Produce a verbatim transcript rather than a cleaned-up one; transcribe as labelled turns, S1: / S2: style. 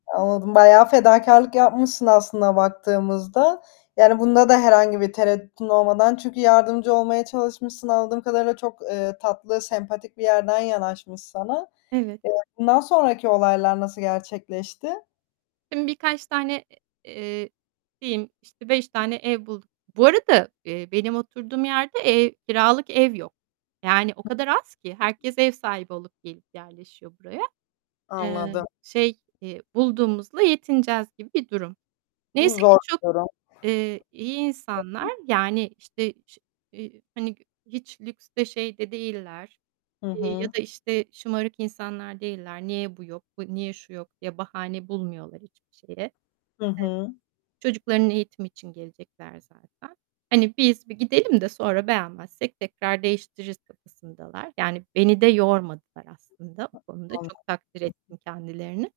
S1: Anladım, bayağı fedakârlık yapmışsın aslına baktığımızda. Yani bunda da herhangi bir tereddütün olmadan çünkü yardımcı olmaya çalışmışsın anladığım kadarıyla çok, eee, tatlı, sempatik bir yerden yanaşmış sana.
S2: Evet.
S1: Eee, bundan sonraki olaylar nasıl gerçekleşti?
S2: Şimdi birkaç tane, e eee, diyeyim, işte, beş tane ev bulduk Bu arada, eee, benim oturduğum yerde, eee, kiralık ev yok. Yani o kadar az ki herkes ev sahibi olup gelip yerleşiyor buraya. Eee,
S1: Anladım.
S2: şey, eee, bulduğumuzla yetineceğiz gibi bir durum.
S1: Bu
S2: Neyse ki
S1: zor
S2: çok,
S1: bir durum.
S2: eee, iyi insanlar. Yani, işte, ş eee, hani, gü hiç lükste şeyde değiller,
S1: Hı
S2: eee, ya
S1: hı.
S2: da, işte, şımarık insanlar değiller. Niye bu yok, bu niye şu yok diye bahane bulmuyorlar hiçbir şeye.
S1: Hı hı.
S2: [unintelligible] Çocukların eğitimi için gelecekler zaten. Hani, biz bir gidelim de sonra beğenmezsek tekrar değiştiririz kafasındalar. Yani beni de yormadılar aslında o konuda. Çok takdir ettim
S1: [unintelligible]
S2: kendilerini.